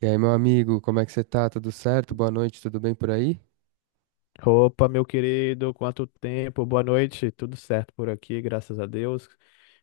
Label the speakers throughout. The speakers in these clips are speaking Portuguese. Speaker 1: E aí, meu amigo, como é que você tá? Tudo certo? Boa noite, tudo bem por aí?
Speaker 2: Opa, meu querido, quanto tempo, boa noite, tudo certo por aqui, graças a Deus.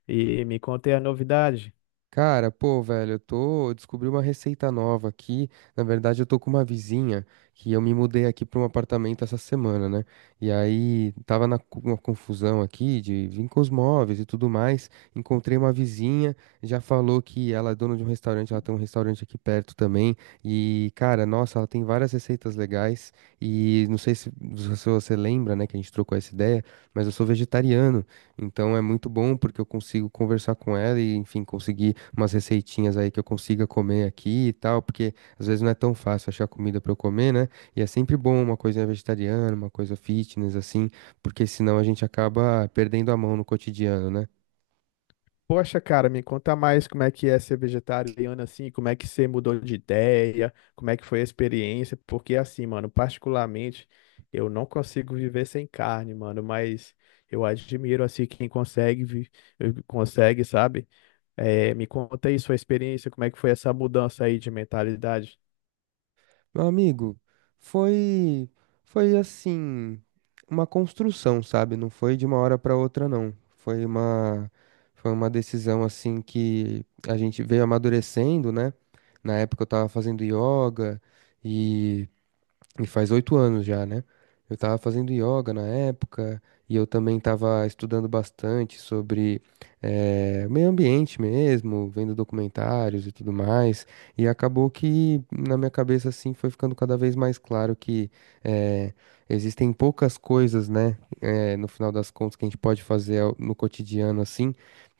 Speaker 2: E me contei a novidade.
Speaker 1: Cara, pô, velho, eu descobri uma receita nova aqui. Na verdade, eu tô com uma vizinha que eu me mudei aqui pra um apartamento essa semana, né? E aí tava uma confusão aqui de vir com os móveis e tudo mais. Encontrei uma vizinha, já falou que ela é dona de um restaurante, ela tem um restaurante aqui perto também. E, cara, nossa, ela tem várias receitas legais. E não sei se você lembra, né, que a gente trocou essa ideia, mas eu sou vegetariano. Então é muito bom porque eu consigo conversar com ela e, enfim, conseguir umas receitinhas aí que eu consiga comer aqui e tal, porque às vezes não é tão fácil achar comida pra eu comer, né? E é sempre bom uma coisa vegetariana, uma coisa fitness, assim, porque senão a gente acaba perdendo a mão no cotidiano, né?
Speaker 2: Poxa, cara, me conta mais como é que é ser vegetariano assim, como é que você mudou de ideia, como é que foi a experiência, porque assim, mano, particularmente, eu não consigo viver sem carne, mano, mas eu admiro assim quem consegue, consegue, sabe? Me conta aí sua experiência, como é que foi essa mudança aí de mentalidade.
Speaker 1: Meu amigo, foi foi assim, uma construção, sabe? Não foi de uma hora para outra, não. Foi uma foi uma decisão assim que a gente veio amadurecendo, né? Na época eu tava fazendo yoga e e faz 8 anos já, né? Eu tava fazendo yoga na época e eu também tava estudando bastante sobre meio ambiente mesmo, vendo documentários e tudo mais. E acabou que na minha cabeça, assim, foi ficando cada vez mais claro que eh, existem poucas coisas, né? No final das contas, que a gente pode fazer no cotidiano, assim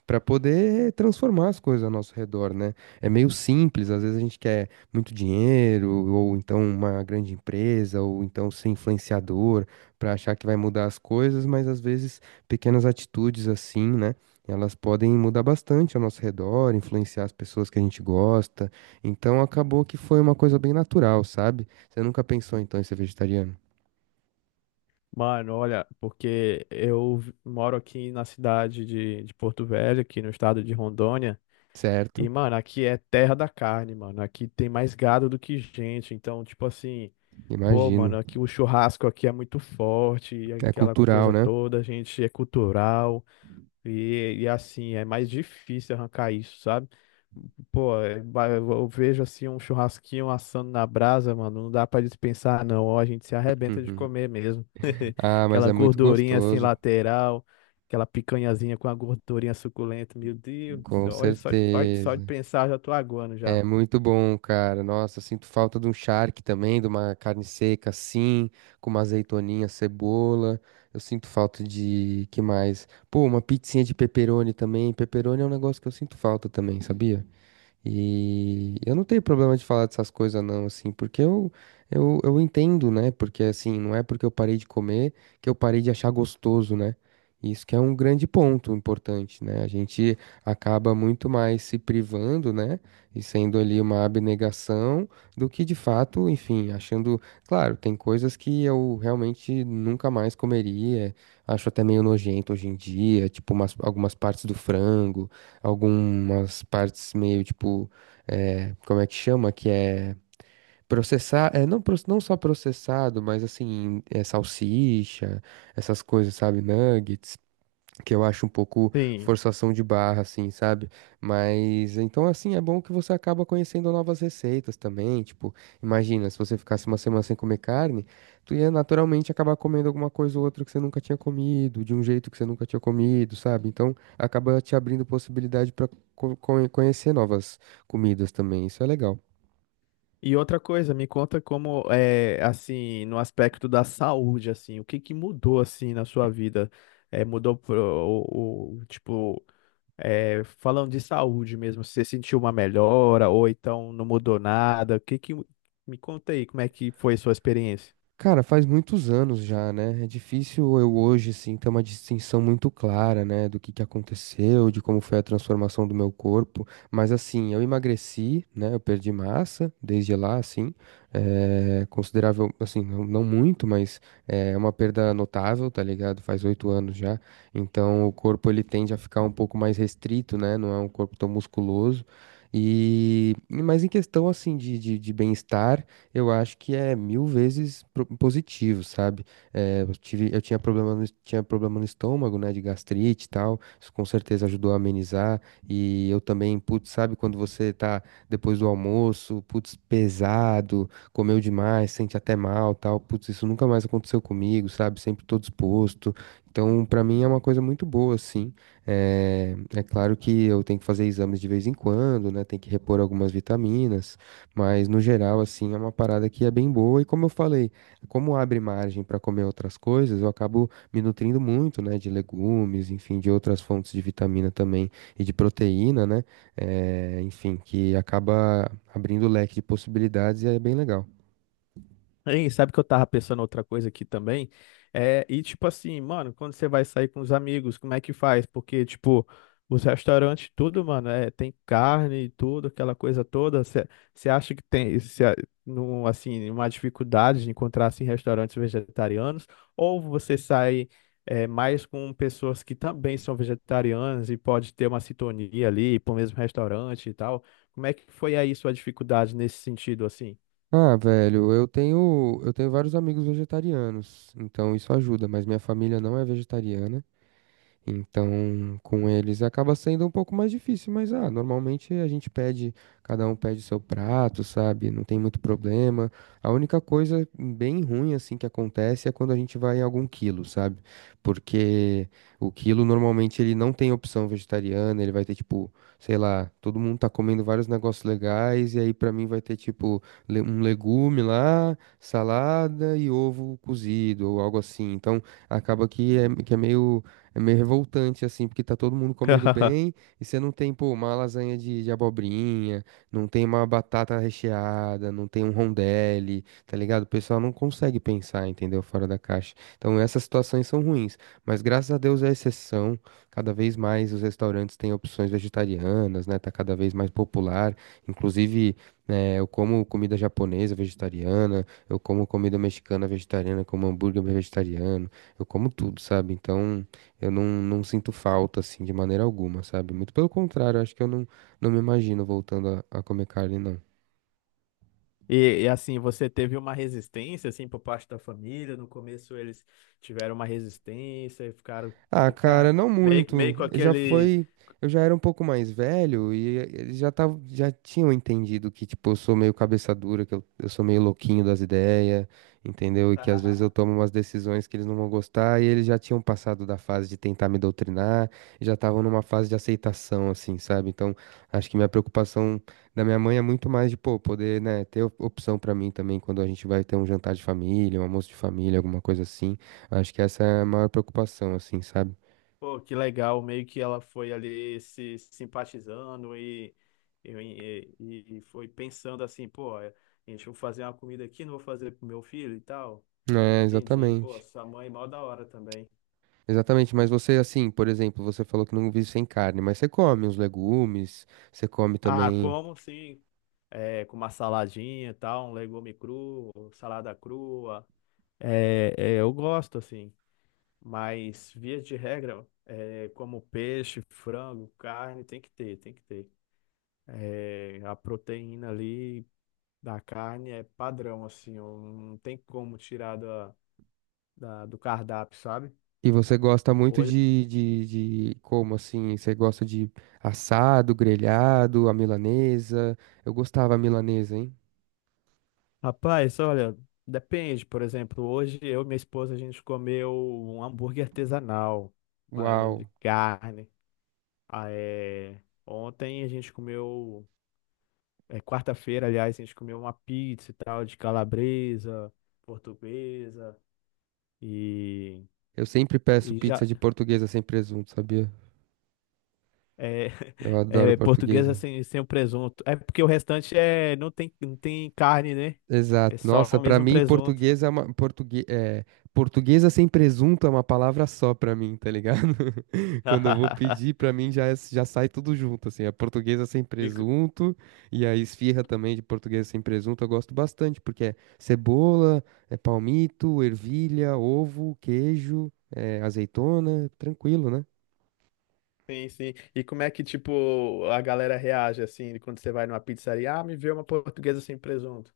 Speaker 1: para poder transformar as coisas ao nosso redor, né? É meio simples, às vezes a gente quer muito dinheiro, ou então uma grande empresa, ou então ser influenciador para achar que vai mudar as coisas, mas às vezes pequenas atitudes assim, né? Elas podem mudar bastante ao nosso redor, influenciar as pessoas que a gente gosta. Então acabou que foi uma coisa bem natural, sabe? Você nunca pensou então em ser vegetariano?
Speaker 2: Mano, olha, porque eu moro aqui na cidade de Porto Velho, aqui no estado de Rondônia,
Speaker 1: Certo,
Speaker 2: e, mano, aqui é terra da carne, mano. Aqui tem mais gado do que gente, então, tipo assim, pô,
Speaker 1: imagino.
Speaker 2: mano, aqui o churrasco aqui é muito forte, e
Speaker 1: É
Speaker 2: aquela
Speaker 1: cultural,
Speaker 2: coisa
Speaker 1: né?
Speaker 2: toda, a gente é cultural, e assim, é mais difícil arrancar isso, sabe? Pô, eu vejo assim um churrasquinho assando na brasa, mano, não dá pra dispensar, não, ó, a gente se arrebenta de
Speaker 1: Uhum.
Speaker 2: comer mesmo.
Speaker 1: Ah, mas
Speaker 2: Aquela
Speaker 1: é muito
Speaker 2: gordurinha assim
Speaker 1: gostoso.
Speaker 2: lateral, aquela picanhazinha com a gordurinha suculenta. Meu Deus do
Speaker 1: Com
Speaker 2: céu, olha, só de
Speaker 1: certeza.
Speaker 2: pensar já tô aguando
Speaker 1: É
Speaker 2: já.
Speaker 1: muito bom, cara. Nossa, sinto falta de um charque também, de uma carne seca assim, com uma azeitoninha, cebola. Eu sinto falta de que mais? Pô, uma pizzinha de pepperoni também. Pepperoni é um negócio que eu sinto falta também, sabia? E eu não tenho problema de falar dessas coisas não, assim, porque eu entendo, né? Porque assim, não é porque eu parei de comer que eu parei de achar gostoso, né? Isso que é um grande ponto importante, né? A gente acaba muito mais se privando, né? E sendo ali uma abnegação do que de fato, enfim, achando. Claro, tem coisas que eu realmente nunca mais comeria. Acho até meio nojento hoje em dia, tipo algumas partes do frango algumas partes meio tipo, como é que chama? Que é processar, é, não, não só processado, mas assim, é, salsicha, essas coisas, sabe? Nuggets que eu acho um pouco
Speaker 2: Sim.
Speaker 1: forçação de barra, assim, sabe? Mas então, assim, é bom que você acaba conhecendo novas receitas também. Tipo, imagina, se você ficasse uma semana sem comer carne, tu ia naturalmente acabar comendo alguma coisa ou outra que você nunca tinha comido, de um jeito que você nunca tinha comido, sabe? Então, acaba te abrindo possibilidade para conhecer novas comidas também. Isso é legal.
Speaker 2: E outra coisa, me conta como é assim, no aspecto da saúde, assim, o que que mudou assim na sua vida? É, mudou pro, o- tipo, é, falando de saúde mesmo, você sentiu uma melhora ou então não mudou nada? O que que, me conta aí, como é que foi a sua experiência?
Speaker 1: Cara, faz muitos anos já, né? É difícil eu hoje, assim, ter uma distinção muito clara, né, do que aconteceu, de como foi a transformação do meu corpo. Mas, assim, eu emagreci, né? Eu perdi massa desde lá, assim. É considerável, assim, não, não muito, mas é uma perda notável, tá ligado? Faz 8 anos já. Então, o corpo, ele tende a ficar um pouco mais restrito, né? Não é um corpo tão musculoso. E, mas em questão, assim, de, de bem-estar eu acho que é mil vezes positivo, sabe? Eh, eu tive, eu tinha problema no, es- Tinha problema no estômago, né, de gastrite e tal. Isso com certeza ajudou a amenizar. E eu também, putz, sabe quando você tá depois do almoço, putz, pesado, comeu demais, sente até mal, tal. Putz, isso nunca mais aconteceu comigo, sabe? Sempre tô disposto. Então, pra mim é uma coisa muito boa, assim. É, é claro que eu tenho que fazer exames de vez em quando, né? Tem que repor algumas vitaminas. Mas no geral, assim, é uma parada que é bem boa. E como eu falei, como abre margem para comer outras coisas, eu acabo me nutrindo muito, né, de legumes, enfim, de outras fontes de vitamina também e de proteína, né? Enfim, que acaba abrindo o leque de possibilidades e é bem legal.
Speaker 2: Hein, sabe que eu tava pensando outra coisa aqui também? É, e tipo assim, mano, quando você vai sair com os amigos, como é que faz? Porque, tipo, os restaurantes, tudo, mano, é, tem carne e tudo, aquela coisa toda. Você acha que tem, assim, uma dificuldade de encontrar, assim, restaurantes vegetarianos? Ou você sai, é, mais com pessoas que também são vegetarianas e pode ter uma sintonia ali pro mesmo restaurante e tal? Como é que foi aí sua dificuldade nesse sentido, assim?
Speaker 1: Ah, velho, eu tenho vários amigos vegetarianos, então isso ajuda, mas minha família não é vegetariana. Então, com eles acaba sendo um pouco mais difícil, mas ah, normalmente a gente pede, cada um pede seu prato, sabe? Não tem muito problema. A única coisa bem ruim assim que acontece é quando a gente vai em algum quilo, sabe? Porque o quilo normalmente ele não tem opção vegetariana, ele vai ter tipo, sei lá, todo mundo tá comendo vários negócios legais e aí pra mim vai ter tipo um legume lá, salada e ovo cozido ou algo assim. Então, acaba que é que é meio revoltante, assim, porque tá todo mundo comendo bem e você não tem, pô, uma lasanha de abobrinha, não tem uma batata recheada, não tem um rondelli, tá ligado? O pessoal não consegue pensar, entendeu? Fora da caixa. Então essas situações são ruins, mas graças a Deus é exceção. Cada vez mais os restaurantes têm opções vegetarianas, né? Tá cada vez mais popular. Inclusive, né, eu como comida japonesa vegetariana, eu como comida mexicana vegetariana, como hambúrguer vegetariano, eu como tudo, sabe? Então. Eu não sinto falta, assim, de maneira alguma, sabe? Muito pelo contrário, acho que eu não me imagino voltando a comer carne, não.
Speaker 2: E, e, assim, você teve uma resistência, assim, por parte da família. No começo eles tiveram uma resistência e ficaram,
Speaker 1: Ah, cara,
Speaker 2: fica-
Speaker 1: não
Speaker 2: meio, meio
Speaker 1: muito.
Speaker 2: com
Speaker 1: Eu Já
Speaker 2: aquele.
Speaker 1: foi. Eu já era um pouco mais velho e eles já tinham entendido que, tipo, eu sou meio cabeça dura, que eu sou meio louquinho das ideias, entendeu? E que às vezes eu tomo umas decisões que eles não vão gostar e eles já tinham passado da fase de tentar me doutrinar e já estavam numa fase de aceitação, assim, sabe? Então, acho que minha preocupação da minha mãe é muito mais de, pô, poder, né, ter opção pra mim também quando a gente vai ter um jantar de família, um almoço de família, alguma coisa assim. Acho que essa é a maior preocupação, assim, sabe?
Speaker 2: Pô, que legal, meio que ela foi ali se simpatizando e foi pensando assim, pô, é, gente, vou fazer uma comida aqui, não vou fazer pro meu filho e tal.
Speaker 1: É,
Speaker 2: Entendi, pô,
Speaker 1: exatamente.
Speaker 2: sua mãe mó da hora também.
Speaker 1: Exatamente, mas você, assim, por exemplo, você falou que não vive sem carne, mas você come uns legumes, você come
Speaker 2: Ah,
Speaker 1: também.
Speaker 2: como sim? É, com uma saladinha e tal, um legume cru, salada crua. É, é, eu gosto, assim, mas via de regra, é, como peixe, frango, carne, tem que ter, tem que ter. É, a proteína ali da carne é padrão, assim, eu não tem como tirar do cardápio, sabe?
Speaker 1: E você gosta muito
Speaker 2: Hoje,
Speaker 1: de como assim? Você gosta de assado, grelhado, a milanesa. Eu gostava a milanesa, hein?
Speaker 2: rapaz, olha, depende, por exemplo, hoje eu e minha esposa a gente comeu um hambúrguer artesanal, mas de
Speaker 1: Uau!
Speaker 2: carne. Ah, é, ontem a gente comeu. É, quarta-feira, aliás, a gente comeu uma pizza e tal, de calabresa, portuguesa e,
Speaker 1: Eu sempre peço
Speaker 2: e
Speaker 1: pizza
Speaker 2: já
Speaker 1: de portuguesa sem presunto, sabia?
Speaker 2: é,
Speaker 1: Eu adoro
Speaker 2: é, portuguesa
Speaker 1: portuguesa.
Speaker 2: sem o presunto. É porque o restante é não tem, não tem carne, né? É
Speaker 1: Exato.
Speaker 2: só
Speaker 1: Nossa,
Speaker 2: o
Speaker 1: pra
Speaker 2: mesmo
Speaker 1: mim,
Speaker 2: presunto.
Speaker 1: português é uma portugue... é, portuguesa sem presunto é uma palavra só pra mim, tá ligado? Quando eu vou pedir, pra mim já já sai tudo junto, assim. É portuguesa sem
Speaker 2: E co-
Speaker 1: presunto e a esfirra também de portuguesa sem presunto eu gosto bastante, porque é cebola, é palmito, ervilha, ovo, queijo, é azeitona, tranquilo, né?
Speaker 2: sim, sim. E como é que, tipo, a galera reage assim quando você vai numa pizzaria? Ah, me vê uma portuguesa sem presunto.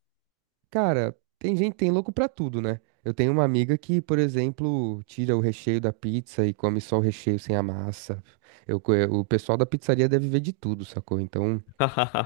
Speaker 1: Cara, tem gente, tem louco pra tudo, né? Eu tenho uma amiga que, por exemplo, tira o recheio da pizza e come só o recheio sem a massa. O pessoal da pizzaria deve ver de tudo, sacou? Então,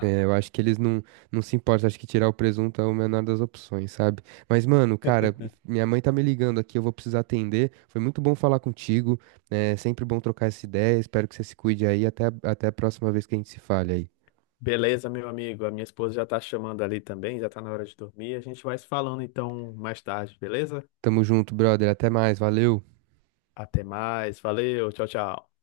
Speaker 1: é, eu acho que eles não se importam. Acho que tirar o presunto é o menor das opções, sabe? Mas, mano, cara, minha mãe tá me ligando aqui, eu vou precisar atender. Foi muito bom falar contigo. É sempre bom trocar essa ideia. Espero que você se cuide aí. Até, até a próxima vez que a gente se fale aí.
Speaker 2: Beleza, meu amigo. A minha esposa já tá chamando ali também, já tá na hora de dormir. A gente vai se falando então mais tarde, beleza?
Speaker 1: Tamo junto, brother. Até mais. Valeu.
Speaker 2: Até mais. Valeu, tchau, tchau.